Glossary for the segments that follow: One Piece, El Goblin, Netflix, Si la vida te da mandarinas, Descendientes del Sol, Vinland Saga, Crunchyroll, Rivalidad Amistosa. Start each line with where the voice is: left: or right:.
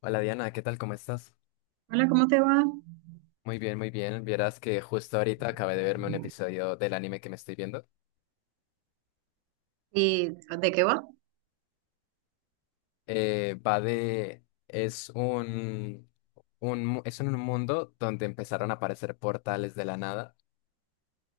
left: Hola Diana, ¿qué tal? ¿Cómo estás?
right: Hola, ¿cómo te va?
left: Muy bien, muy bien. Vieras que justo ahorita acabé de verme un episodio del anime que me estoy viendo.
right: ¿Y de qué va?
left: Va de... Es un... mu- Es en un mundo donde empezaron a aparecer portales de la nada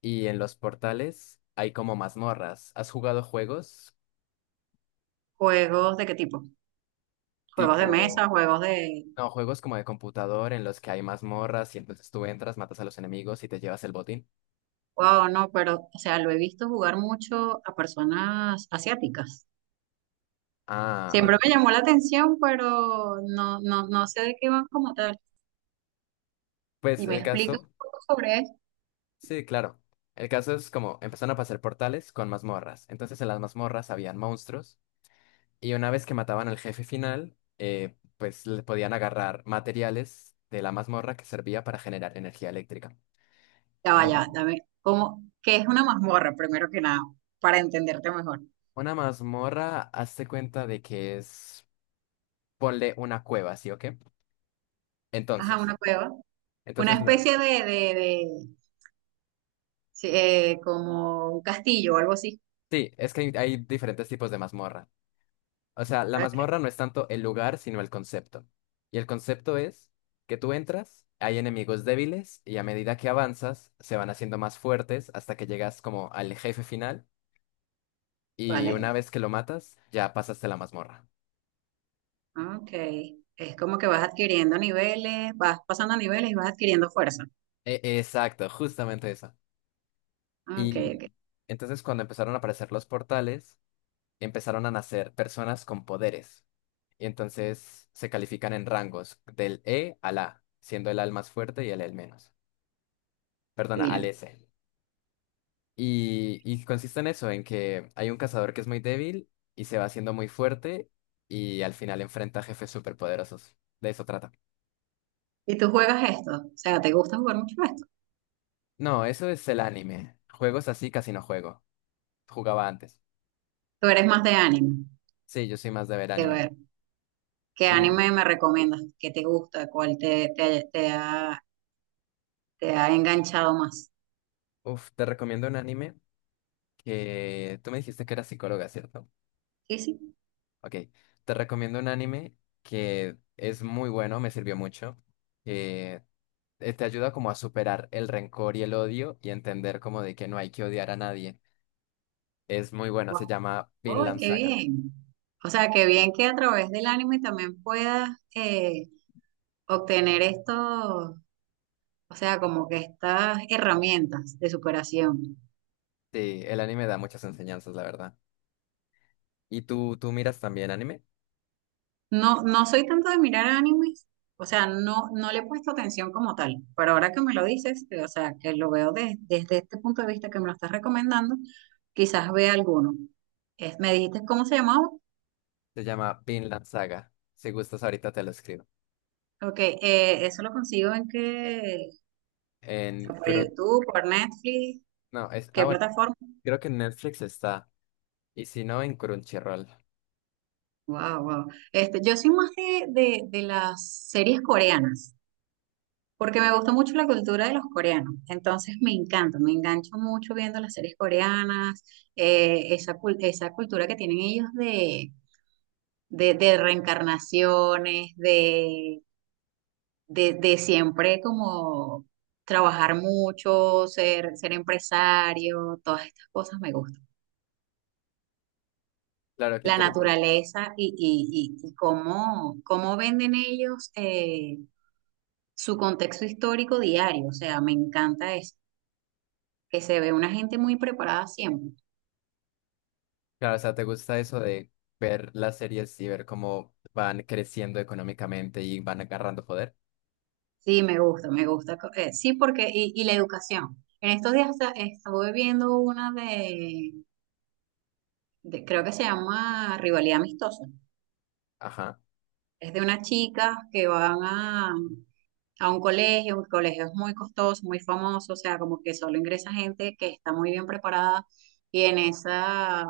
left: y en los portales hay como mazmorras. ¿Has jugado juegos
right: ¿Juegos de qué tipo? ¿Juegos de mesa?
left: tipo...
right: ¿Juegos de...?
left: No, juegos como de computador en los que hay mazmorras y entonces tú entras, matas a los enemigos y te llevas el botín?
right: Wow, no, pero, o sea, lo he visto jugar mucho a personas asiáticas.
left: Ah, ok.
right: Siempre me llamó la atención, pero no, no, no sé de qué van como tal.
left: Pues
right: Si me
left: el
right: explicas
left: caso...
right: un poco sobre eso,
left: Sí, claro. El caso es como empezaron a pasar portales con mazmorras. Entonces en las mazmorras habían monstruos y una vez que mataban al jefe final, pues le podían agarrar materiales de la mazmorra que servía para generar energía eléctrica.
right: ya
left: Eh,
right: vaya, dame, ¿cómo, qué es una mazmorra, primero que nada, para entenderte mejor?
left: una mazmorra, hazte cuenta de que es, ponle una cueva, ¿sí o qué?
right: Ajá,
left: Entonces,
right: una cueva. Una
left: entonces los...
right: especie de, sí, como un castillo o algo así.
left: Sí, es que hay diferentes tipos de mazmorra. O sea, la
right: Ok.
left: mazmorra no es tanto el lugar, sino el concepto. Y el concepto es que tú entras, hay enemigos débiles y a medida que avanzas se van haciendo más fuertes hasta que llegas como al jefe final y
right: Vale.
left: una vez que lo matas ya pasaste la mazmorra.
right: Ah, ok, es como que vas adquiriendo niveles, vas pasando niveles y vas adquiriendo fuerza.
left: E- exacto, justamente eso.
right: Ah, ok,
left: Y
right: ok,
left: entonces cuando empezaron a aparecer los portales, empezaron a nacer personas con poderes. Y entonces se califican en rangos del E al A, siendo el A el más fuerte y el E el menos. Perdona, al
right: divino.
left: S. Y consiste en eso, en que hay un cazador que es muy débil y se va haciendo muy fuerte y al final enfrenta a jefes superpoderosos. De eso trata.
right: ¿Y tú juegas esto? O sea, ¿te gusta jugar mucho esto?
left: No, eso es el anime. Juegos así casi no juego. Jugaba antes.
right: ¿Tú eres más de anime?
left: Sí, yo soy más de ver
right: De
left: anime.
right: ver, ¿qué
left: Y,
right: anime me recomiendas? ¿Qué te gusta? ¿Cuál te ha te ha enganchado más?
left: uff, te recomiendo un anime que... Tú me dijiste que eras psicóloga, ¿cierto?
right: Sí, sí.
left: Ok. Te recomiendo un anime que es muy bueno, me sirvió mucho. Que te ayuda como a superar el rencor y el odio y entender como de que no hay que odiar a nadie. Es muy buena, se
right: Guau.
left: llama
right: ¡Ay,
left: Vinland
right: qué
left: Saga.
right: bien! O sea, qué bien que a través del anime también puedas eh, obtener esto, o sea, como que estas herramientas de superación.
left: Sí, el anime da muchas enseñanzas, la verdad. ¿Y tú miras también anime?
right: No, no soy tanto de mirar animes, o sea, no, no le he puesto atención como tal, pero ahora que me lo dices, o sea, que lo veo desde este punto de vista que me lo estás recomendando, quizás vea alguno. Me dijiste cómo se llamaba,
left: Se llama Vinland Saga. Si gustas, ahorita te lo escribo.
right: ok, eso lo consigo en que,
left: En
right: ¿por
left: Crun...
right: YouTube, por Netflix,
left: No, es... Ah,
right: qué
left: bueno.
right: plataforma?
left: Creo que en Netflix está. Y si no, en Crunchyroll.
right: Wow, wow. Este, yo soy más de las series coreanas. Porque me gusta mucho la cultura de los coreanos, entonces me encanta, me engancho mucho viendo las series coreanas, esa, esa cultura que tienen ellos de, de reencarnaciones, de siempre como trabajar mucho, ser, ser empresario, todas estas cosas me gustan.
left: Claro, qué
right: La
left: interesante.
right: naturaleza y cómo, cómo venden ellos su contexto histórico diario, o sea, me encanta eso. Que se ve una gente muy preparada siempre.
left: Claro, o sea, ¿te gusta eso de ver las series y ver cómo van creciendo económicamente y van agarrando poder?
right: Sí, me gusta, me gusta. Sí, porque, y la educación. En estos días estuve viendo una de, creo que se llama Rivalidad Amistosa.
left: Ajá.
right: Es de unas chicas que van a un colegio es muy costoso, muy famoso, o sea, como que solo ingresa gente que está muy bien preparada. Y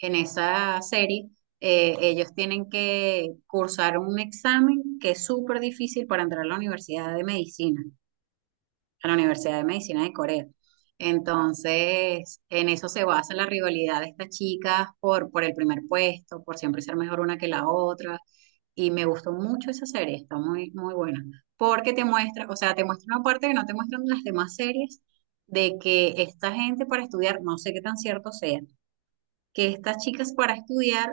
right: en esa serie, ellos tienen que cursar un examen que es súper difícil para entrar a la Universidad de Medicina. A la Universidad de Medicina de Corea. Entonces, en eso se basa la rivalidad de estas chicas por el primer puesto, por siempre ser mejor una que la otra. Y me gustó mucho esa serie, está muy, muy buena. Porque te muestra, o sea, te muestra una parte que no te muestran las demás series, de que esta gente para estudiar, no sé qué tan cierto sea, que estas chicas para estudiar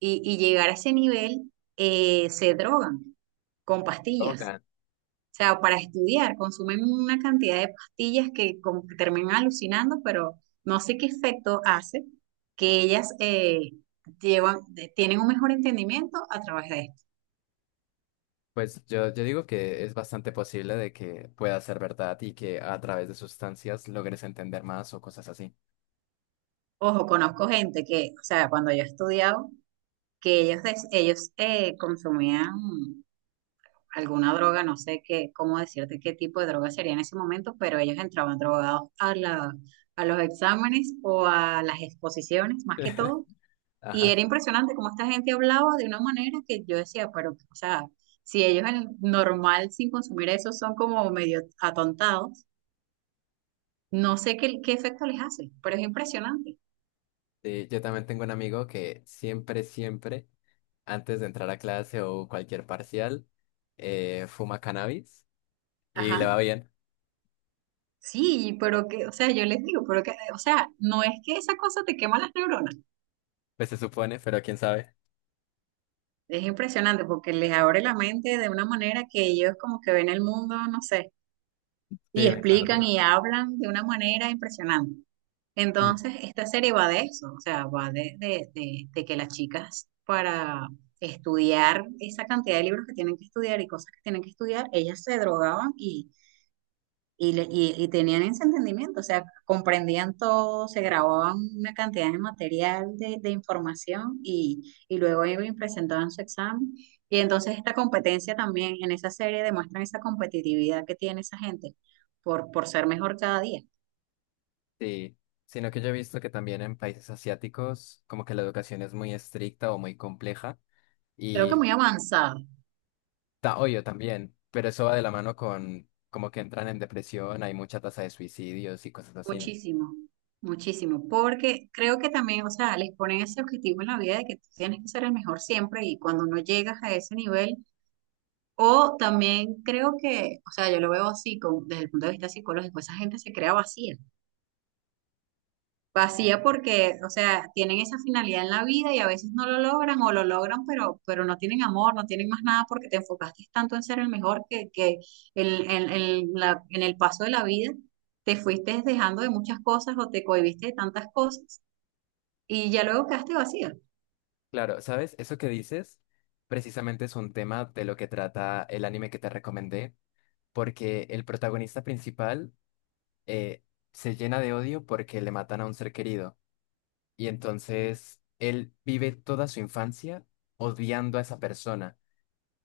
right: y llegar a ese nivel se drogan con pastillas.
left: Logan.
right: O sea, para estudiar, consumen una cantidad de pastillas que como que terminan alucinando, pero no sé qué efecto hace que ellas llevan, tienen un mejor entendimiento a través de esto.
left: Pues yo digo que es bastante posible de que pueda ser verdad y que a través de sustancias logres entender más o cosas así.
right: Ojo, conozco gente que, o sea, cuando yo he estudiado, que ellos, consumían alguna droga, no sé qué, cómo decirte qué tipo de droga sería en ese momento, pero ellos entraban drogados a los exámenes o a las exposiciones, más que todo. Y
left: Ajá.
right: era impresionante cómo esta gente hablaba de una manera que yo decía, pero, o sea, si ellos en el normal sin consumir eso son como medio atontados, no sé qué, qué efecto les hace, pero es impresionante.
left: Sí, yo también tengo un amigo que siempre, siempre, antes de entrar a clase o cualquier parcial, fuma cannabis y
right: Ajá.
left: le va bien,
right: Sí, pero que, o sea, yo les digo, pero que, o sea, no es que esa cosa te quema las neuronas.
left: pues se supone, pero quién sabe.
right: Es impresionante porque les abre la mente de una manera que ellos como que ven el mundo, no sé,
left: Sí,
right: y
left: me acuerdo.
right: explican y hablan de una manera impresionante.
left: Sí.
right: Entonces, esta serie va de eso, o sea, va de, de que las chicas para estudiar esa cantidad de libros que tienen que estudiar y cosas que tienen que estudiar, ellas se drogaban y tenían ese entendimiento, o sea, comprendían todo, se grababan una cantidad de material de información y luego iban y presentaban su examen. Y entonces esta competencia también en esa serie demuestran esa competitividad que tiene esa gente por ser mejor cada día.
left: Sí, sino que yo he visto que también en países asiáticos como que la educación es muy estricta o muy compleja
right: Creo que
left: y
right: muy avanzada.
left: ta- obvio, también, pero eso va de la mano con como que entran en depresión, hay mucha tasa de suicidios y cosas así, ¿no?
right: Muchísimo, muchísimo, porque creo que también, o sea, les ponen ese objetivo en la vida de que tú tienes que ser el mejor siempre y cuando no llegas a ese nivel, o también creo que, o sea, yo lo veo así con, desde el punto de vista psicológico, esa gente se crea vacía. Vacía porque, o sea, tienen esa finalidad en la vida y a veces no lo logran o lo logran, pero no tienen amor, no tienen más nada porque te enfocaste tanto en ser el mejor que el, en, en el paso de la vida te fuiste dejando de muchas cosas o te cohibiste de tantas cosas y ya luego quedaste vacía.
left: Claro, ¿sabes? Eso que dices precisamente es un tema de lo que trata el anime que te recomendé, porque el protagonista principal eh, se llena de odio porque le matan a un ser querido y entonces él vive toda su infancia odiando a esa persona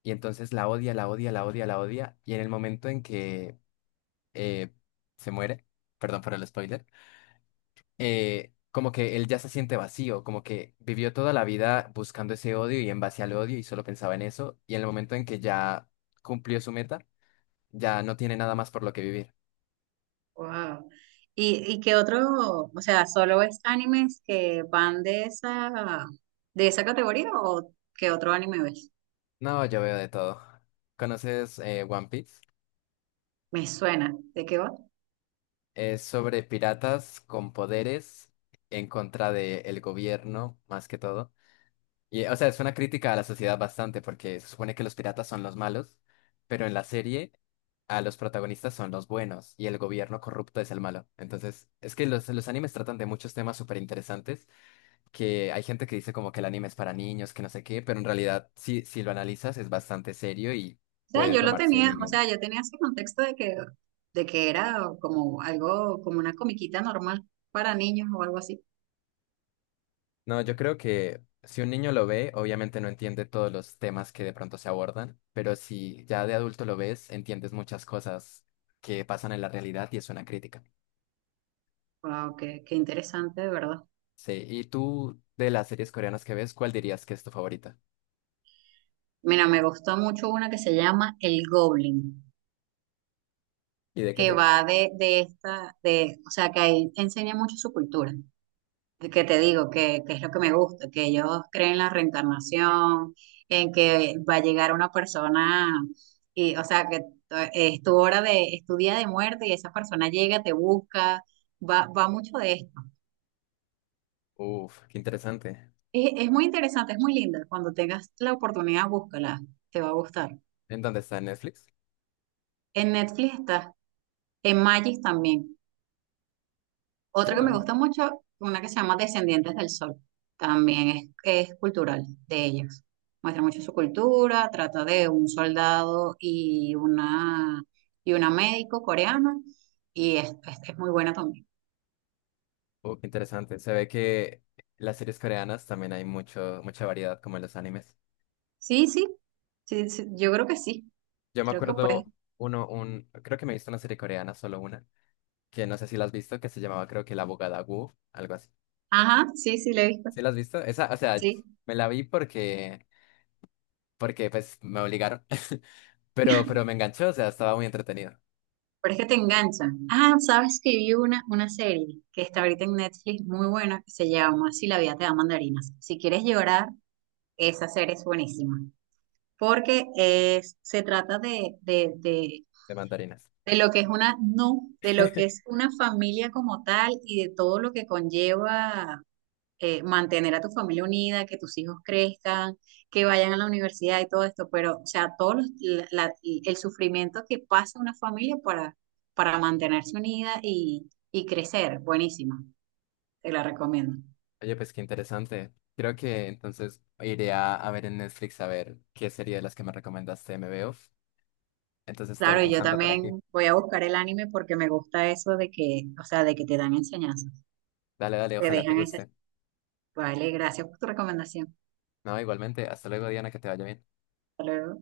left: y entonces la odia, la odia, la odia, la odia y en el momento en que eh, se muere, perdón por el spoiler, como que él ya se siente vacío, como que vivió toda la vida buscando ese odio y en base al odio y solo pensaba en eso, y en el momento en que ya cumplió su meta, ya no tiene nada más por lo que vivir.
right: Wow. Y qué otro, o sea, ¿solo ves animes que van de esa categoría o qué otro anime ves?
left: No, yo veo de todo. ¿Conoces One Piece?
right: Me suena. ¿De qué va?
left: Es sobre piratas con poderes en contra del gobierno, más que todo. Y, o sea, es una crítica a la sociedad bastante, porque se supone que los piratas son los malos, pero en la serie a los protagonistas son los buenos y el gobierno corrupto es el malo. Entonces, es que los animes tratan de muchos temas súper interesantes, que hay gente que dice como que el anime es para niños, que no sé qué, pero en realidad, si lo analizas, es bastante serio y
right: O sea,
left: puede
right: yo lo
left: tomarse
right: tenía,
left: muy
right: o
left: bien.
right: sea, yo tenía ese contexto de que era como algo, como una comiquita normal para niños o algo así.
left: No, yo creo que si un niño lo ve, obviamente no entiende todos los temas que de pronto se abordan, pero si ya de adulto lo ves, entiendes muchas cosas que pasan en la realidad y es una crítica.
right: Wow, qué, qué interesante, de verdad.
left: Sí, y tú, de las series coreanas que ves, ¿cuál dirías que es tu favorita?
right: Mira, me gustó mucho una que se llama El Goblin,
left: ¿Y de qué
right: que
left: trata?
right: va de esta, de, o sea, que ahí enseña mucho su cultura. Que te digo, que es lo que me gusta, que ellos creen en la reencarnación, en que va a llegar una persona, y, o sea, que es tu hora de, es tu día de muerte y esa persona llega, te busca, va, va mucho de esto.
left: Uf, qué interesante.
right: Es muy interesante, es muy linda. Cuando tengas la oportunidad, búscala, te va a gustar.
left: ¿En dónde está? ¿En Netflix?
right: En Netflix está, en Magis también.
left: Sí,
right: Otra que me
left: no.
right: gusta mucho, una que se llama Descendientes del Sol. También es cultural de ellos. Muestra mucho su cultura, trata de un soldado y una médico coreana y es, es muy buena también.
left: Qué interesante. Se ve que las series coreanas también hay mucho, mucha variedad, como en los animes.
right: Sí, sí, sí, sí, yo creo que sí,
left: Yo me
right: creo que puede.
left: acuerdo uno, un, creo que me he visto una serie coreana, solo una que no sé si la has visto, que se llamaba creo que La Abogada Wu, algo así.
right: Ajá, sí, sí, la he visto,
left: ¿Sí la has visto? Esa, o sea,
right: sí.
left: me la vi porque, porque pues me obligaron, pero me enganchó, o sea, estaba muy entretenido.
right: Pero es que te enganchan. Ah, sabes que vi una serie que está ahorita en Netflix muy buena que se llama Si la vida te da mandarinas. Si quieres llorar, esa serie es buenísima. Porque es, se trata
left: De mandarinas.
right: de lo que es una, no, de lo que es una familia como tal y de todo lo que conlleva mantener a tu familia unida, que tus hijos crezcan, que vayan a la universidad y todo esto, pero, o sea, todo la- el sufrimiento que pasa una familia para mantenerse unida y crecer, buenísima, te la recomiendo.
left: Oye, pues qué interesante. Creo que entonces iré a ver en Netflix a ver qué serie de las que me recomendaste me veo. Entonces te voy
right: Claro, y yo
left: dejando por aquí.
right: también voy a buscar el anime porque me gusta eso de que, o sea, de que te dan enseñanzas,
left: Dale, dale,
right: te
left: ojalá te
right: dejan esa.
left: guste.
right: Vale, gracias por tu recomendación.
left: No, igualmente, hasta luego, Diana, que te vaya bien.
right: Hasta luego.